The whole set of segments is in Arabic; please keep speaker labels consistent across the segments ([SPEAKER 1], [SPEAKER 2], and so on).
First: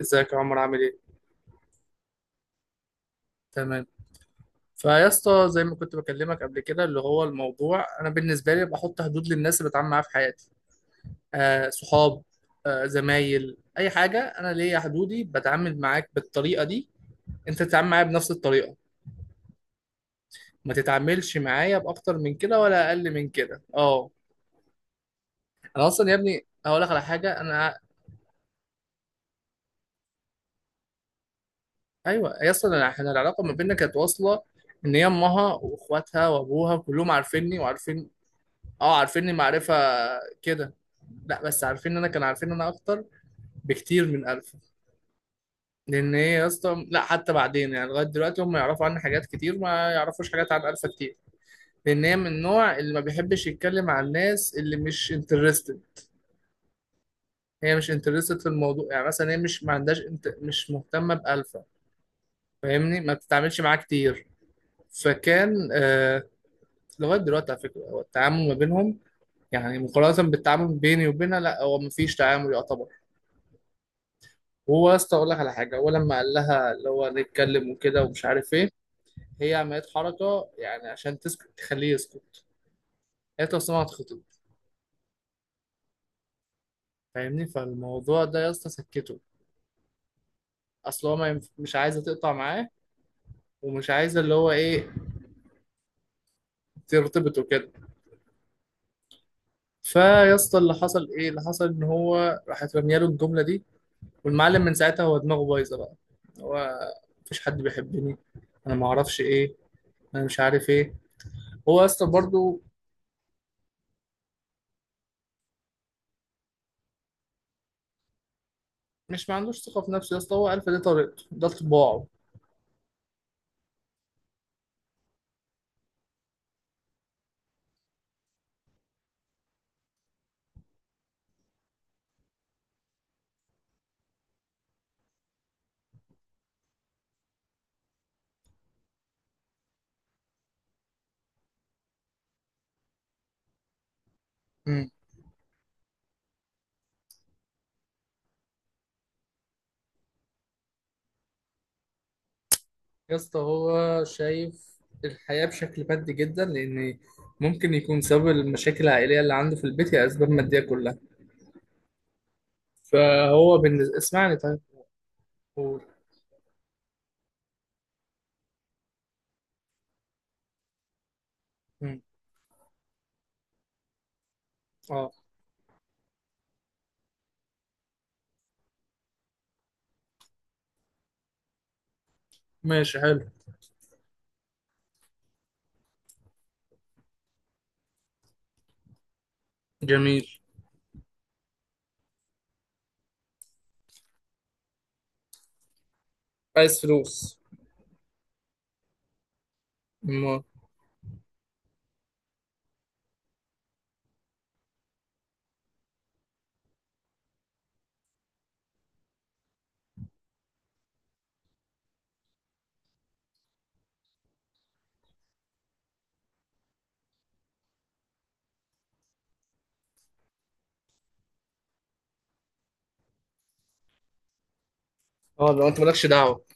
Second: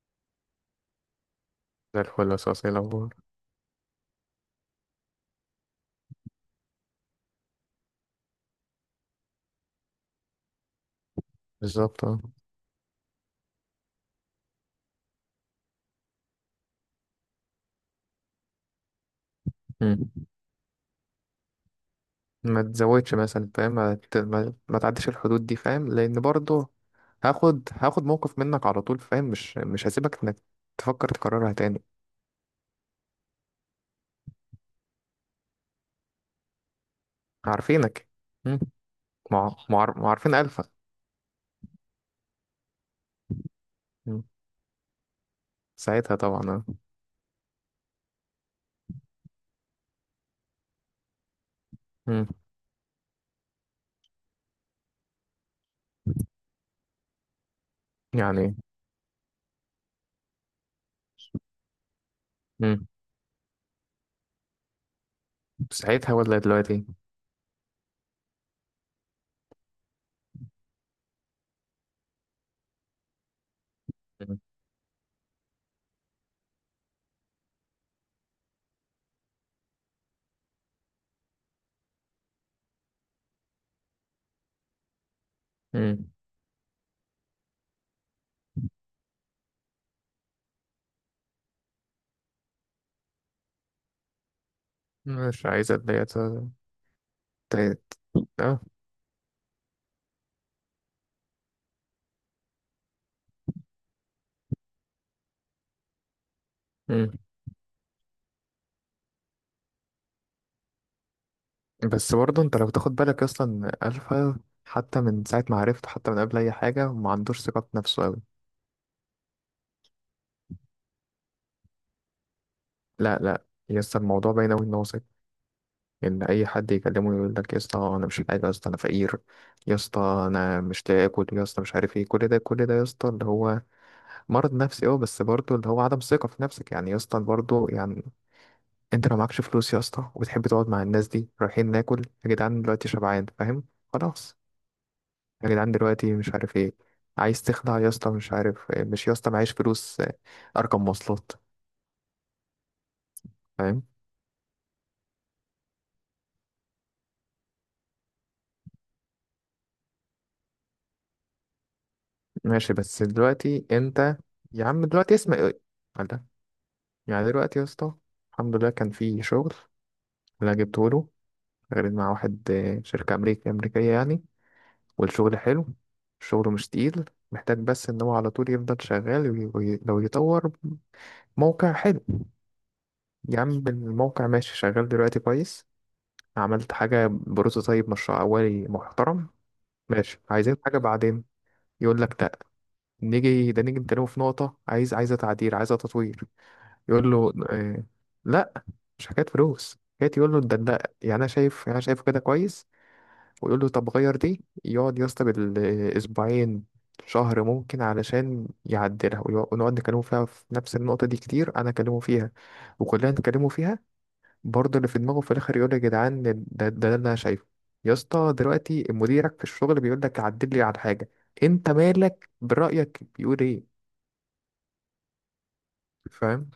[SPEAKER 1] ازيك يا عمر، عامل ايه؟
[SPEAKER 2] زي الفل، اساسي. الاخبار
[SPEAKER 1] تمام. فيا اسطى، زي ما كنت بكلمك قبل كده اللي هو الموضوع، انا بالنسبه لي بحط حدود للناس اللي بتعامل معاها في حياتي. آه،
[SPEAKER 2] بالظبط، اه.
[SPEAKER 1] صحاب، آه، زمايل، اي حاجه. انا ليا حدودي. بتعامل معاك بالطريقه دي، انت تتعامل معايا بنفس الطريقه.
[SPEAKER 2] مم.
[SPEAKER 1] ما تتعاملش معايا باكتر من كده
[SPEAKER 2] ما
[SPEAKER 1] ولا اقل
[SPEAKER 2] تزودش
[SPEAKER 1] من
[SPEAKER 2] مثلا،
[SPEAKER 1] كده.
[SPEAKER 2] فاهم؟ ما,
[SPEAKER 1] اه.
[SPEAKER 2] ت- ما, ما تعديش الحدود دي،
[SPEAKER 1] انا
[SPEAKER 2] فاهم؟
[SPEAKER 1] اصلا
[SPEAKER 2] لان
[SPEAKER 1] يا ابني
[SPEAKER 2] برضه
[SPEAKER 1] هقول لك على حاجه، انا
[SPEAKER 2] هاخد هاخد موقف منك على طول، فاهم؟ مش هسيبك انك تفكر تكررها تاني.
[SPEAKER 1] ايوه يا اسطى. احنا العلاقه ما بيننا كانت واصله، ان هي امها واخواتها وابوها كلهم عارفيني
[SPEAKER 2] عارفينك.
[SPEAKER 1] وعارفين.
[SPEAKER 2] مم.
[SPEAKER 1] اه، عارفيني معرفة
[SPEAKER 2] معارفين الفا.
[SPEAKER 1] كده. لا، بس عارفين انا، كان عارفين انا اكتر بكتير
[SPEAKER 2] مم.
[SPEAKER 1] من الف. لان
[SPEAKER 2] ساعتها
[SPEAKER 1] هي يا
[SPEAKER 2] طبعا، اه.
[SPEAKER 1] اسطى، لا، حتى بعدين يعني لغايه دلوقتي، هم يعرفوا عني حاجات كتير، ما يعرفوش حاجات عن الفا كتير. لان هي
[SPEAKER 2] مم.
[SPEAKER 1] من النوع اللي ما بيحبش يتكلم عن الناس اللي مش انترستد. هي مش انترستد في
[SPEAKER 2] يعني.
[SPEAKER 1] الموضوع. يعني مثلا هي مش، ما عندهاش، مش مهتمه بالفا.
[SPEAKER 2] مم.
[SPEAKER 1] فاهمني، ما بتتعاملش معاه كتير. فكان
[SPEAKER 2] ساعتها
[SPEAKER 1] آه...
[SPEAKER 2] ولا دلوقتي؟
[SPEAKER 1] لغايه دلوقتي على فكره، هو التعامل ما بينهم يعني مقارنه بالتعامل بيني وبينها، لا، هو ما فيش تعامل يعتبر.
[SPEAKER 2] مم.
[SPEAKER 1] هو يا اسطى اقول لك على حاجه، هو لما قال لها اللي هو نتكلم وكده ومش عارف ايه، هي عملت حركه يعني عشان تسكت، تخليه يسكت. قالت له أصل انا هتخطب.
[SPEAKER 2] مم.
[SPEAKER 1] فاهمني، فالموضوع ده يا اسطى سكته. اصل هو ما ينف... مش عايزه تقطع معاه، ومش عايزه اللي هو ايه،
[SPEAKER 2] مش عايز اتضايق.
[SPEAKER 1] ترتبط
[SPEAKER 2] ت-
[SPEAKER 1] وكده.
[SPEAKER 2] ت-
[SPEAKER 1] فيا اسطى اللي حصل ايه؟ اللي حصل ان هو راحت رميه له الجمله دي، والمعلم من ساعتها هو دماغه بايظه بقى. هو
[SPEAKER 2] اه،
[SPEAKER 1] مفيش حد بيحبني، انا ما اعرفش ايه، انا مش عارف ايه. هو يا اسطى
[SPEAKER 2] بس برضه انت
[SPEAKER 1] برضه،
[SPEAKER 2] لو تاخد بالك، اصلا الفا حتى من ساعه ما عرفته، حتى من قبل اي حاجه، ما عندوش ثقه في نفسه قوي.
[SPEAKER 1] مش ما عندوش ثقة في نفسه يا اسطى، هو عارف إن دي طريقته، ده طباعه.
[SPEAKER 2] لا لا، يا اسطى الموضوع باين قوي ان هو ثقه، ان اي حد يكلمه يقول لك يا اسطى انا مش حاجه، يا اسطى انا فقير، يا اسطى انا مش لاقي اكل، يا اسطى مش عارف ايه. كل ده كل ده يا اسطى اللي هو مرض نفسي، اه. بس برضه اللي هو عدم ثقه في نفسك، يعني يا اسطى برضه، يعني انت لو معكش فلوس يا اسطى وبتحب تقعد مع الناس دي رايحين ناكل، يا جدعان دلوقتي شبعان، فاهم؟ خلاص.
[SPEAKER 1] مم.
[SPEAKER 2] يا جدعان دلوقتي مش عارف ايه، عايز تخلع يا اسطى مش عارف إيه. مش يا اسطى معيش فلوس، ارقم مواصلات،
[SPEAKER 1] يا اسطى
[SPEAKER 2] فاهم؟
[SPEAKER 1] هو شايف الحياة بشكل مادي جدا، لأن ممكن يكون سبب المشاكل العائلية اللي عنده في البيت هي أسباب مادية كلها.
[SPEAKER 2] ماشي، بس
[SPEAKER 1] فهو
[SPEAKER 2] دلوقتي
[SPEAKER 1] بالنسبة،
[SPEAKER 2] انت،
[SPEAKER 1] اسمعني طيب.
[SPEAKER 2] يا عم دلوقتي اسمع ايه؟
[SPEAKER 1] قول.
[SPEAKER 2] قال ده. يعني دلوقتي يا اسطى، الحمد لله كان في شغل اللي أنا جبته له، غير
[SPEAKER 1] مم.
[SPEAKER 2] مع واحد، شركة أمريكية أمريكية يعني.
[SPEAKER 1] اه.
[SPEAKER 2] والشغل حلو، الشغل مش تقيل، محتاج بس إن هو على طول يفضل شغال، لو يطور موقع حلو.
[SPEAKER 1] ماشي. حلو.
[SPEAKER 2] يا عم الموقع ماشي، شغال دلوقتي كويس. عملت حاجة بروتوتايب، مشروع أولي محترم، ماشي.
[SPEAKER 1] جميل.
[SPEAKER 2] عايزين حاجة بعدين، يقول لك لا. نيجي ده، نيجي نتكلم في نقطة، عايز عايزة تعديل، عايزة تطوير.
[SPEAKER 1] عايز
[SPEAKER 2] يقول له
[SPEAKER 1] فلوس.
[SPEAKER 2] آه. لا، مش حكاية فلوس، حكاية يقول له
[SPEAKER 1] ما
[SPEAKER 2] ده، لا يعني أنا شايف، يعني أنا شايفه كده كويس. ويقول له طب غير دي، يقعد يا اسطى بالأسبوعين، شهر ممكن علشان يعدلها، ونقعد نكلمه فيها في نفس النقطة دي كتير، أنا أكلمه فيها وكلنا نتكلموا فيها. برضه اللي في دماغه في الاخر يقول يا جدعان ده اللي انا شايفه. يا اسطى دلوقتي مديرك في الشغل بيقول لك عدل لي على حاجه، انت مالك؟ برايك بيقول ايه؟
[SPEAKER 1] اه، لو انت مالكش دعوة.
[SPEAKER 2] فاهم؟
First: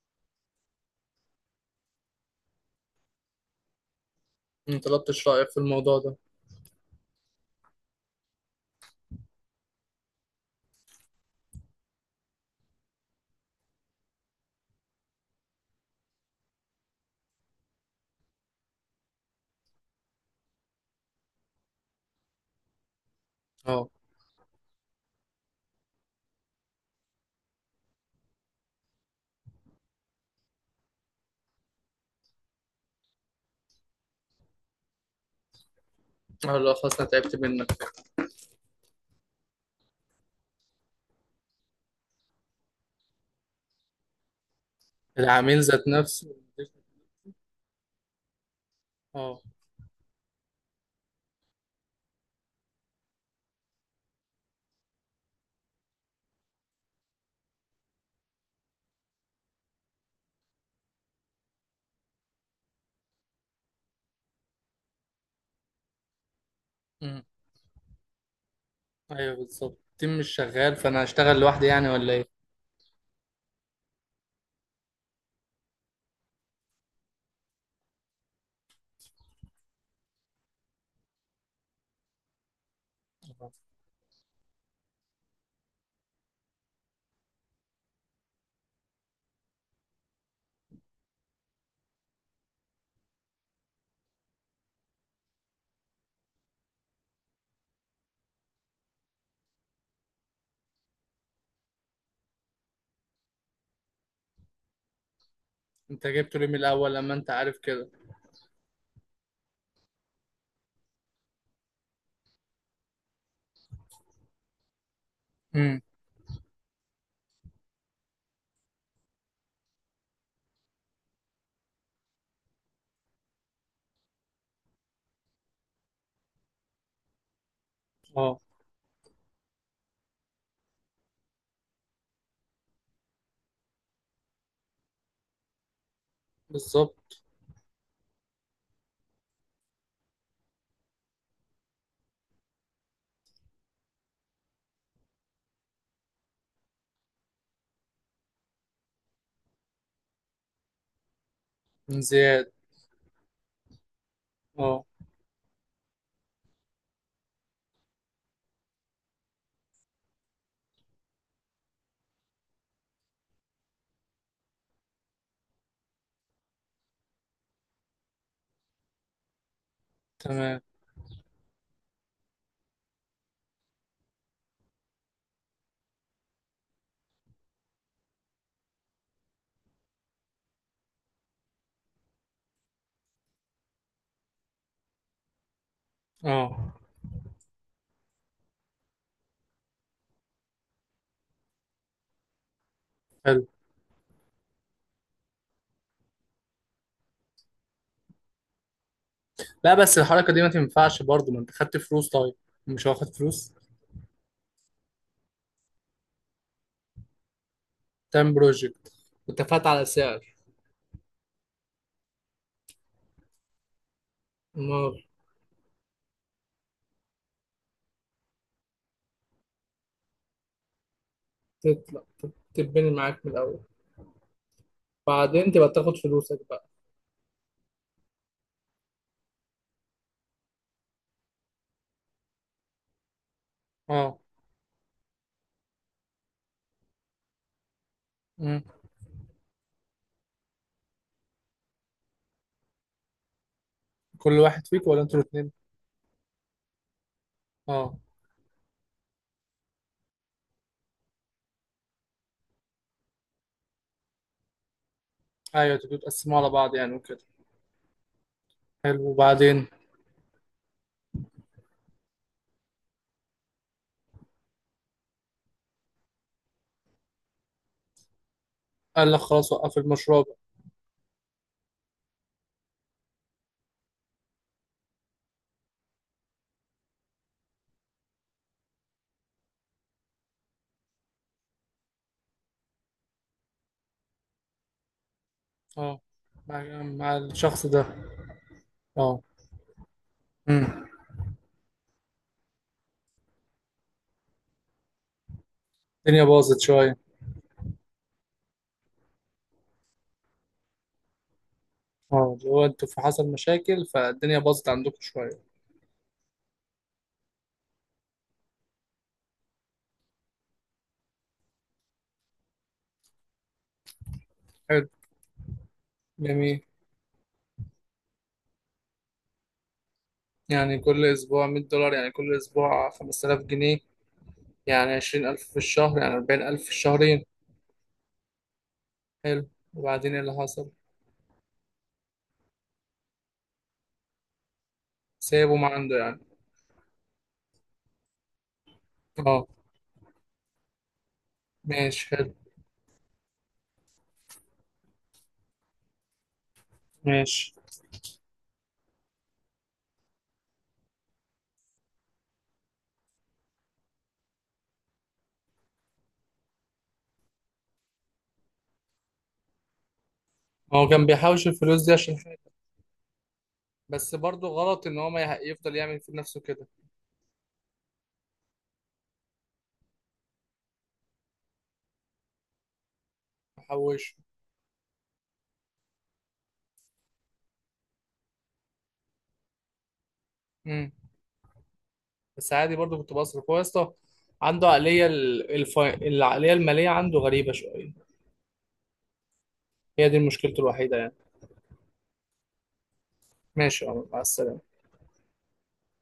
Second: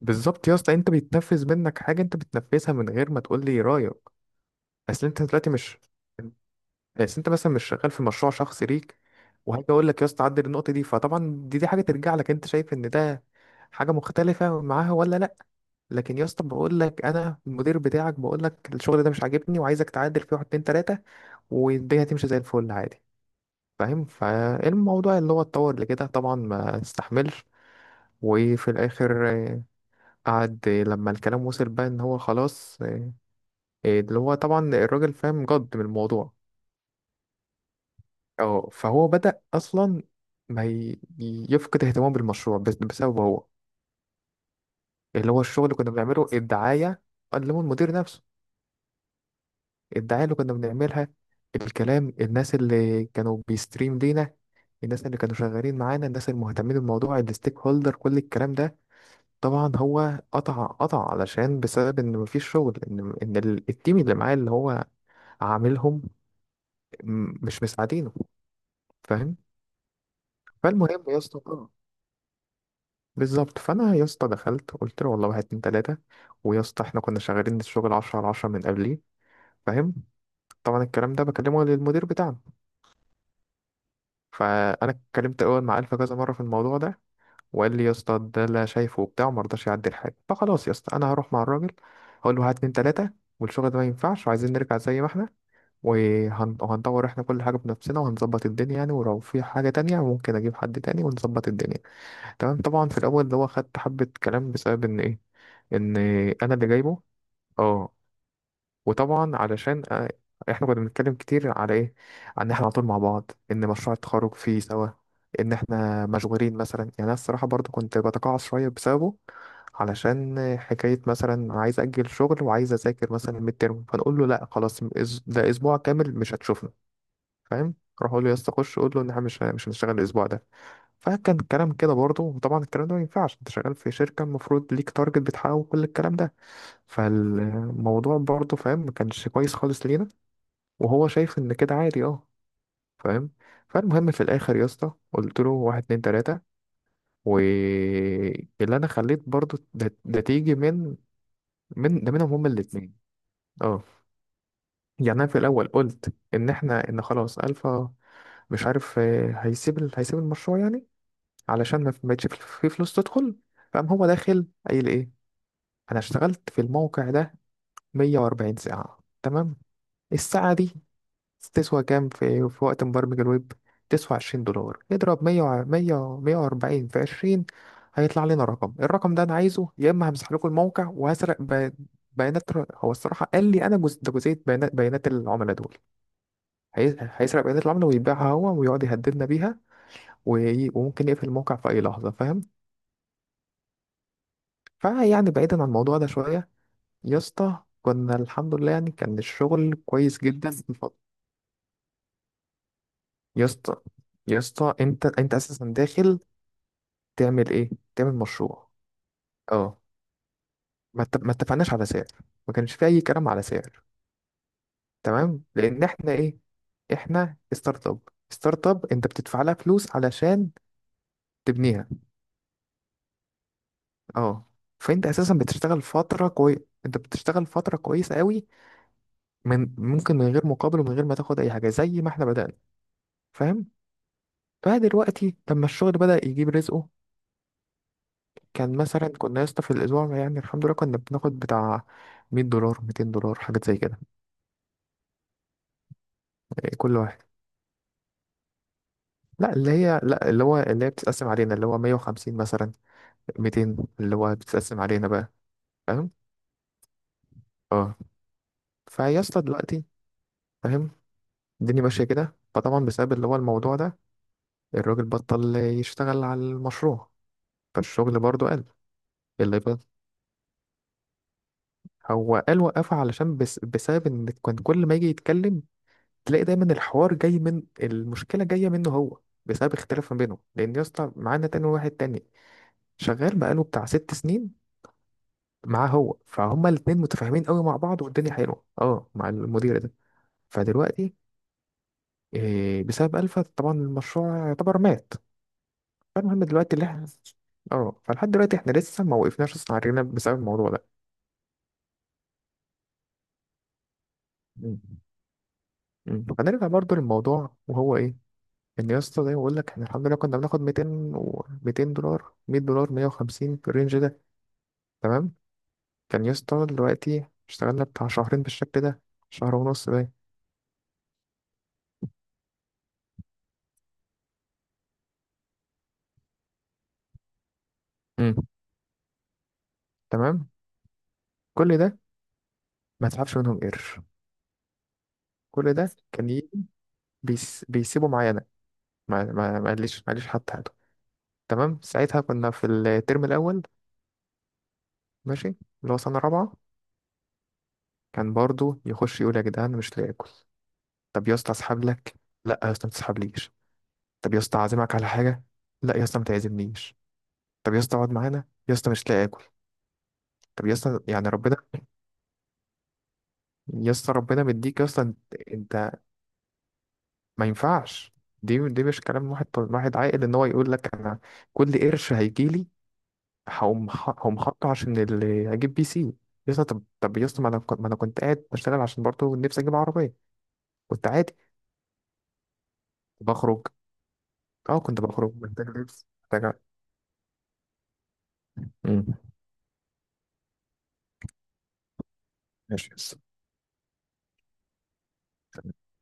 [SPEAKER 2] بالظبط يا اسطى، انت بيتنفذ منك حاجه، انت بتنفذها من غير ما تقول لي رايك.
[SPEAKER 1] ما
[SPEAKER 2] اصل انت
[SPEAKER 1] طلبتش رأيك
[SPEAKER 2] دلوقتي
[SPEAKER 1] في
[SPEAKER 2] مش،
[SPEAKER 1] الموضوع ده.
[SPEAKER 2] اصل انت مثلا مش شغال في مشروع شخصي ليك وهاجي اقول لك يا اسطى عدل النقطه دي. فطبعا دي حاجه ترجع لك انت، شايف ان ده حاجه مختلفه معاها ولا لا. لكن يا اسطى، بقول لك انا المدير بتاعك بقول لك الشغل ده مش عاجبني وعايزك تعدل فيه واحد اتنين تلاته، والدنيا هتمشي زي الفل عادي.
[SPEAKER 1] اه.
[SPEAKER 2] فاهم؟ فالموضوع اللي هو اتطور لكده طبعا ما استحملش. وفي الاخر قعد لما الكلام وصل بقى ان هو خلاص، اللي هو طبعا الراجل فاهم جد من الموضوع.
[SPEAKER 1] اه، لا خلاص انا تعبت منك.
[SPEAKER 2] اه، فهو بدأ اصلا ما ي- يفقد اهتمامه بالمشروع، بسببه هو، اللي هو
[SPEAKER 1] العميل
[SPEAKER 2] الشغل اللي
[SPEAKER 1] ذات
[SPEAKER 2] كنا بنعمله
[SPEAKER 1] نفسه.
[SPEAKER 2] الدعاية. قال له المدير نفسه
[SPEAKER 1] اه.
[SPEAKER 2] الدعاية اللي كنا بنعملها، الكلام، الناس اللي كانوا بيستريم لينا، الناس اللي كانوا شغالين معانا، الناس المهتمين بالموضوع، الستيك هولدر، كل الكلام ده طبعا هو قطع قطع علشان بسبب ان مفيش شغل، ان التيم اللي معاه اللي هو عاملهم مش مساعدينه.
[SPEAKER 1] ايوه
[SPEAKER 2] فاهم؟
[SPEAKER 1] بالظبط، التيم مش شغال، فانا
[SPEAKER 2] فالمهم يا
[SPEAKER 1] هشتغل
[SPEAKER 2] اسطى،
[SPEAKER 1] لوحدي يعني ولا ايه؟
[SPEAKER 2] بالظبط، فانا يا اسطى دخلت قلت له والله واحد اتنين تلاته. ويا اسطى احنا كنا شغالين الشغل 10 على 10 من قبليه. فاهم؟ طبعا الكلام ده بكلمه للمدير بتاعنا. فانا اتكلمت اول مع الفا كذا مره في الموضوع ده، وقال لي يا اسطى ده اللي أنا شايفه وبتاع، وما رضاش يعدل حاجه. فخلاص يا اسطى انا هروح مع الراجل هقول له هات اتنين تلاته، والشغل ده ما ينفعش، وعايزين نرجع زي ما احنا، وهندور احنا كل حاجه بنفسنا، وهنظبط الدنيا يعني. ولو في حاجه تانية، ممكن اجيب حد تاني ونظبط الدنيا. تمام، طبعا في الاول اللي هو خدت حبه كلام بسبب ان ايه؟ ان
[SPEAKER 1] انت جبته ليه
[SPEAKER 2] انا
[SPEAKER 1] من
[SPEAKER 2] اللي
[SPEAKER 1] الاول
[SPEAKER 2] جايبه.
[SPEAKER 1] لما انت عارف كده؟
[SPEAKER 2] اه. وطبعا علشان احنا كنا بنتكلم كتير على ايه، عن ان احنا على طول مع بعض، ان مشروع التخرج فيه سوا، ان
[SPEAKER 1] امم.
[SPEAKER 2] احنا مشغولين مثلا. يعني انا الصراحه برضو كنت بتقاعس شويه بسببه، علشان حكايه مثلا عايز اجل شغل وعايز اذاكر مثلا الميد ترم، فنقول له لا خلاص، ده اسبوع كامل مش هتشوفنا. فاهم؟ اروح اقول له يا
[SPEAKER 1] اه
[SPEAKER 2] اسطى خش قول له ان احنا مش هنشتغل الاسبوع ده. فكان الكلام كده برضو. وطبعا الكلام ده ما ينفعش، انت شغال في شركه المفروض ليك تارجت بتحققه وكل الكلام ده.
[SPEAKER 1] بالظبط.
[SPEAKER 2] فالموضوع برضه فاهم، ما كانش كويس خالص لينا، وهو شايف ان كده عادي، اه. فاهم؟ فالمهم في الاخر يا اسطى قلت له واحد اتنين تلاته، واللي انا خليت برضه ده تيجي من
[SPEAKER 1] من
[SPEAKER 2] من ده منهم هما
[SPEAKER 1] زياد.
[SPEAKER 2] الاتنين. اه.
[SPEAKER 1] اه.
[SPEAKER 2] يعني انا في الاول قلت ان احنا، ان خلاص الفا مش عارف هيسيب المشروع يعني، علشان ما بقتش في فلوس تدخل. فقام هو داخل قايل ايه؟ انا اشتغلت في الموقع ده 140 ساعه، تمام. الساعه
[SPEAKER 1] تمام.
[SPEAKER 2] دي تسوى كام في وقت مبرمج الويب؟ تسوى $20، اضرب مية وأربعين في عشرين، هيطلع لنا رقم. الرقم ده أنا عايزه، يا إما همسح لكم الموقع وهسرق بيانات هو الصراحة قال لي أنا جزء ده، جزئية بيانات، بيانات العملاء دول.
[SPEAKER 1] اه.
[SPEAKER 2] هيسرق بيانات العملاء ويبيعها هو ويقعد يهددنا بيها، وممكن يقفل الموقع في أي لحظة. فاهم؟
[SPEAKER 1] حلو.
[SPEAKER 2] فيعني بعيدا عن الموضوع ده شوية، يا اسطى كنا الحمد لله يعني كان
[SPEAKER 1] لا
[SPEAKER 2] الشغل
[SPEAKER 1] بس
[SPEAKER 2] كويس
[SPEAKER 1] الحركه دي ما
[SPEAKER 2] جدا.
[SPEAKER 1] تنفعش برضه، ما انت خدت فلوس طيب. مش واخد
[SPEAKER 2] يا
[SPEAKER 1] فلوس.
[SPEAKER 2] اسطى، يا اسطى انت انت اساسا داخل تعمل ايه؟ تعمل
[SPEAKER 1] تايم
[SPEAKER 2] مشروع.
[SPEAKER 1] بروجكت. واتفقت
[SPEAKER 2] اه.
[SPEAKER 1] على سعر.
[SPEAKER 2] ما اتفقناش على سعر، ما كانش في اي كلام على سعر.
[SPEAKER 1] ما
[SPEAKER 2] تمام. لان احنا ايه؟ احنا ستارت اب. ستارت اب انت بتدفع لها فلوس علشان تبنيها.
[SPEAKER 1] تطلع تتبني معاك من الاول،
[SPEAKER 2] اه. فانت اساسا
[SPEAKER 1] بعدين تبقى
[SPEAKER 2] بتشتغل
[SPEAKER 1] تاخد
[SPEAKER 2] فتره
[SPEAKER 1] فلوسك
[SPEAKER 2] كويس،
[SPEAKER 1] بقى.
[SPEAKER 2] انت بتشتغل فتره كويسه قوي، من ممكن من غير مقابل ومن غير ما تاخد اي حاجه، زي ما احنا بدانا. فاهم؟
[SPEAKER 1] اه.
[SPEAKER 2] بقى دلوقتي لما الشغل بدا يجيب رزقه،
[SPEAKER 1] امم.
[SPEAKER 2] كان مثلا كنا يا اسطى في الاسبوع يعني الحمد لله كنا بناخد بتاع $100 $200، حاجات زي كده.
[SPEAKER 1] كل واحد فيك ولا انتوا الاثنين؟
[SPEAKER 2] إيه، كل واحد.
[SPEAKER 1] اه.
[SPEAKER 2] لا، اللي هي، لا اللي هو اللي هي بتتقسم علينا، اللي هو 150 مثلا 200، اللي هو بتتقسم علينا بقى.
[SPEAKER 1] ايوه، تبقوا
[SPEAKER 2] فاهم؟
[SPEAKER 1] تقسموا على بعض يعني وكده.
[SPEAKER 2] اه.
[SPEAKER 1] حلو،
[SPEAKER 2] فيا اسطى
[SPEAKER 1] وبعدين؟
[SPEAKER 2] دلوقتي، فاهم، الدنيا ماشيه كده. فطبعا بسبب اللي هو الموضوع ده، الراجل بطل يشتغل على المشروع، فالشغل برضه قل.
[SPEAKER 1] قال لك خلاص
[SPEAKER 2] اللي
[SPEAKER 1] وقف
[SPEAKER 2] بقى،
[SPEAKER 1] المشروع بقى.
[SPEAKER 2] هو قال وقفه علشان بس بسبب ان كان كل ما يجي يتكلم تلاقي دايما الحوار جاي من المشكله، جاه منه هو، بسبب اختلاف ما بينهم. لان يا اسطى معانا تاني واحد تاني شغال بقاله بتاع 6 سنين معاه
[SPEAKER 1] اه.
[SPEAKER 2] هو،
[SPEAKER 1] مع,
[SPEAKER 2] فهما الاتنين
[SPEAKER 1] مع
[SPEAKER 2] متفاهمين قوي
[SPEAKER 1] الشخص
[SPEAKER 2] مع
[SPEAKER 1] ده.
[SPEAKER 2] بعض والدنيا حلوه، اه،
[SPEAKER 1] اه.
[SPEAKER 2] مع المدير ده.
[SPEAKER 1] امم.
[SPEAKER 2] فدلوقتي إيه؟ بسبب الفا طبعا المشروع يعتبر مات.
[SPEAKER 1] الدنيا
[SPEAKER 2] فالمهم
[SPEAKER 1] باظت
[SPEAKER 2] دلوقتي اللي
[SPEAKER 1] شوية.
[SPEAKER 2] احنا، اه، فلحد دلوقتي احنا لسه ما وقفناش اصلا على رجلنا بسبب الموضوع ده.
[SPEAKER 1] اه، اللي هو انتوا في حصل مشاكل فالدنيا باظت
[SPEAKER 2] مم.
[SPEAKER 1] عندكم شوية.
[SPEAKER 2] مم. فنرجع برضو للموضوع وهو ايه؟ ان يا اسطى زي ما بقول لك احنا الحمد لله كنا بناخد 200 و $200، $100، 150 في الرينج ده.
[SPEAKER 1] حلو.
[SPEAKER 2] تمام. كان يا
[SPEAKER 1] جميل.
[SPEAKER 2] اسطى دلوقتي اشتغلنا بتاع شهرين بالشكل ده، شهر ونص ده.
[SPEAKER 1] يعني كل أسبوع $100، يعني كل أسبوع 5000 جنيه، يعني 20000 في الشهر، يعني 40000 في الشهرين.
[SPEAKER 2] مم.
[SPEAKER 1] حلو، وبعدين ايه اللي
[SPEAKER 2] تمام.
[SPEAKER 1] حصل؟
[SPEAKER 2] كل ده ما تسحبش منهم قرش،
[SPEAKER 1] سابه ما
[SPEAKER 2] كل ده
[SPEAKER 1] عنده يعني.
[SPEAKER 2] كان بيسيبه معايا انا. ما
[SPEAKER 1] اه.
[SPEAKER 2] ما ما قاليش ما قاليش حتى حاجه. تمام.
[SPEAKER 1] ماشي،
[SPEAKER 2] ساعتها
[SPEAKER 1] حلو.
[SPEAKER 2] كنا في الترم الاول، ماشي، اللي هو سنه رابعه.
[SPEAKER 1] ماشي.
[SPEAKER 2] كان برضو يخش يقول يا جدعان مش لاقي اكل. طب يا اسطى اسحب لك. لا يا اسطى ما تسحبليش. طب يا اسطى اعزمك على حاجه. لا يا اسطى ما تعزمنيش. طب يا اسطى اقعد معانا، يا اسطى مش لاقي اكل. طب يا
[SPEAKER 1] هو
[SPEAKER 2] اسطى
[SPEAKER 1] كان
[SPEAKER 2] يعني
[SPEAKER 1] بيحوش
[SPEAKER 2] ربنا،
[SPEAKER 1] الفلوس دي عشان حاجة.
[SPEAKER 2] يا اسطى
[SPEAKER 1] بس
[SPEAKER 2] ربنا
[SPEAKER 1] برضه
[SPEAKER 2] مديك يا
[SPEAKER 1] غلط إن
[SPEAKER 2] اسطى
[SPEAKER 1] هو
[SPEAKER 2] انت.
[SPEAKER 1] ما يح- يفضل
[SPEAKER 2] انت
[SPEAKER 1] يعمل في نفسه كده.
[SPEAKER 2] ما ينفعش، دي دي مش كلام واحد واحد عاقل. ان هو يقول لك انا كل قرش هيجيلي هقوم ح-
[SPEAKER 1] يحوشه.
[SPEAKER 2] هقوم حاطه عشان اللي هجيب PC. يسطا طب يسطا، ما انا كنت قاعد بشتغل عشان برضه نفسي اجيب عربيه، كنت عادي
[SPEAKER 1] بس عادي برضو كنت بصرف. هو يا
[SPEAKER 2] بخرج.
[SPEAKER 1] اسطى عنده
[SPEAKER 2] اه، كنت
[SPEAKER 1] عقلية
[SPEAKER 2] بخرج محتاج لبس،
[SPEAKER 1] العقلية
[SPEAKER 2] محتاج.
[SPEAKER 1] المالية عنده غريبة شوية.
[SPEAKER 2] مم.
[SPEAKER 1] هي دي مشكلته الوحيدة يعني.
[SPEAKER 2] ماشي يسطا.
[SPEAKER 1] ماشي يا عمر، مع السلامة.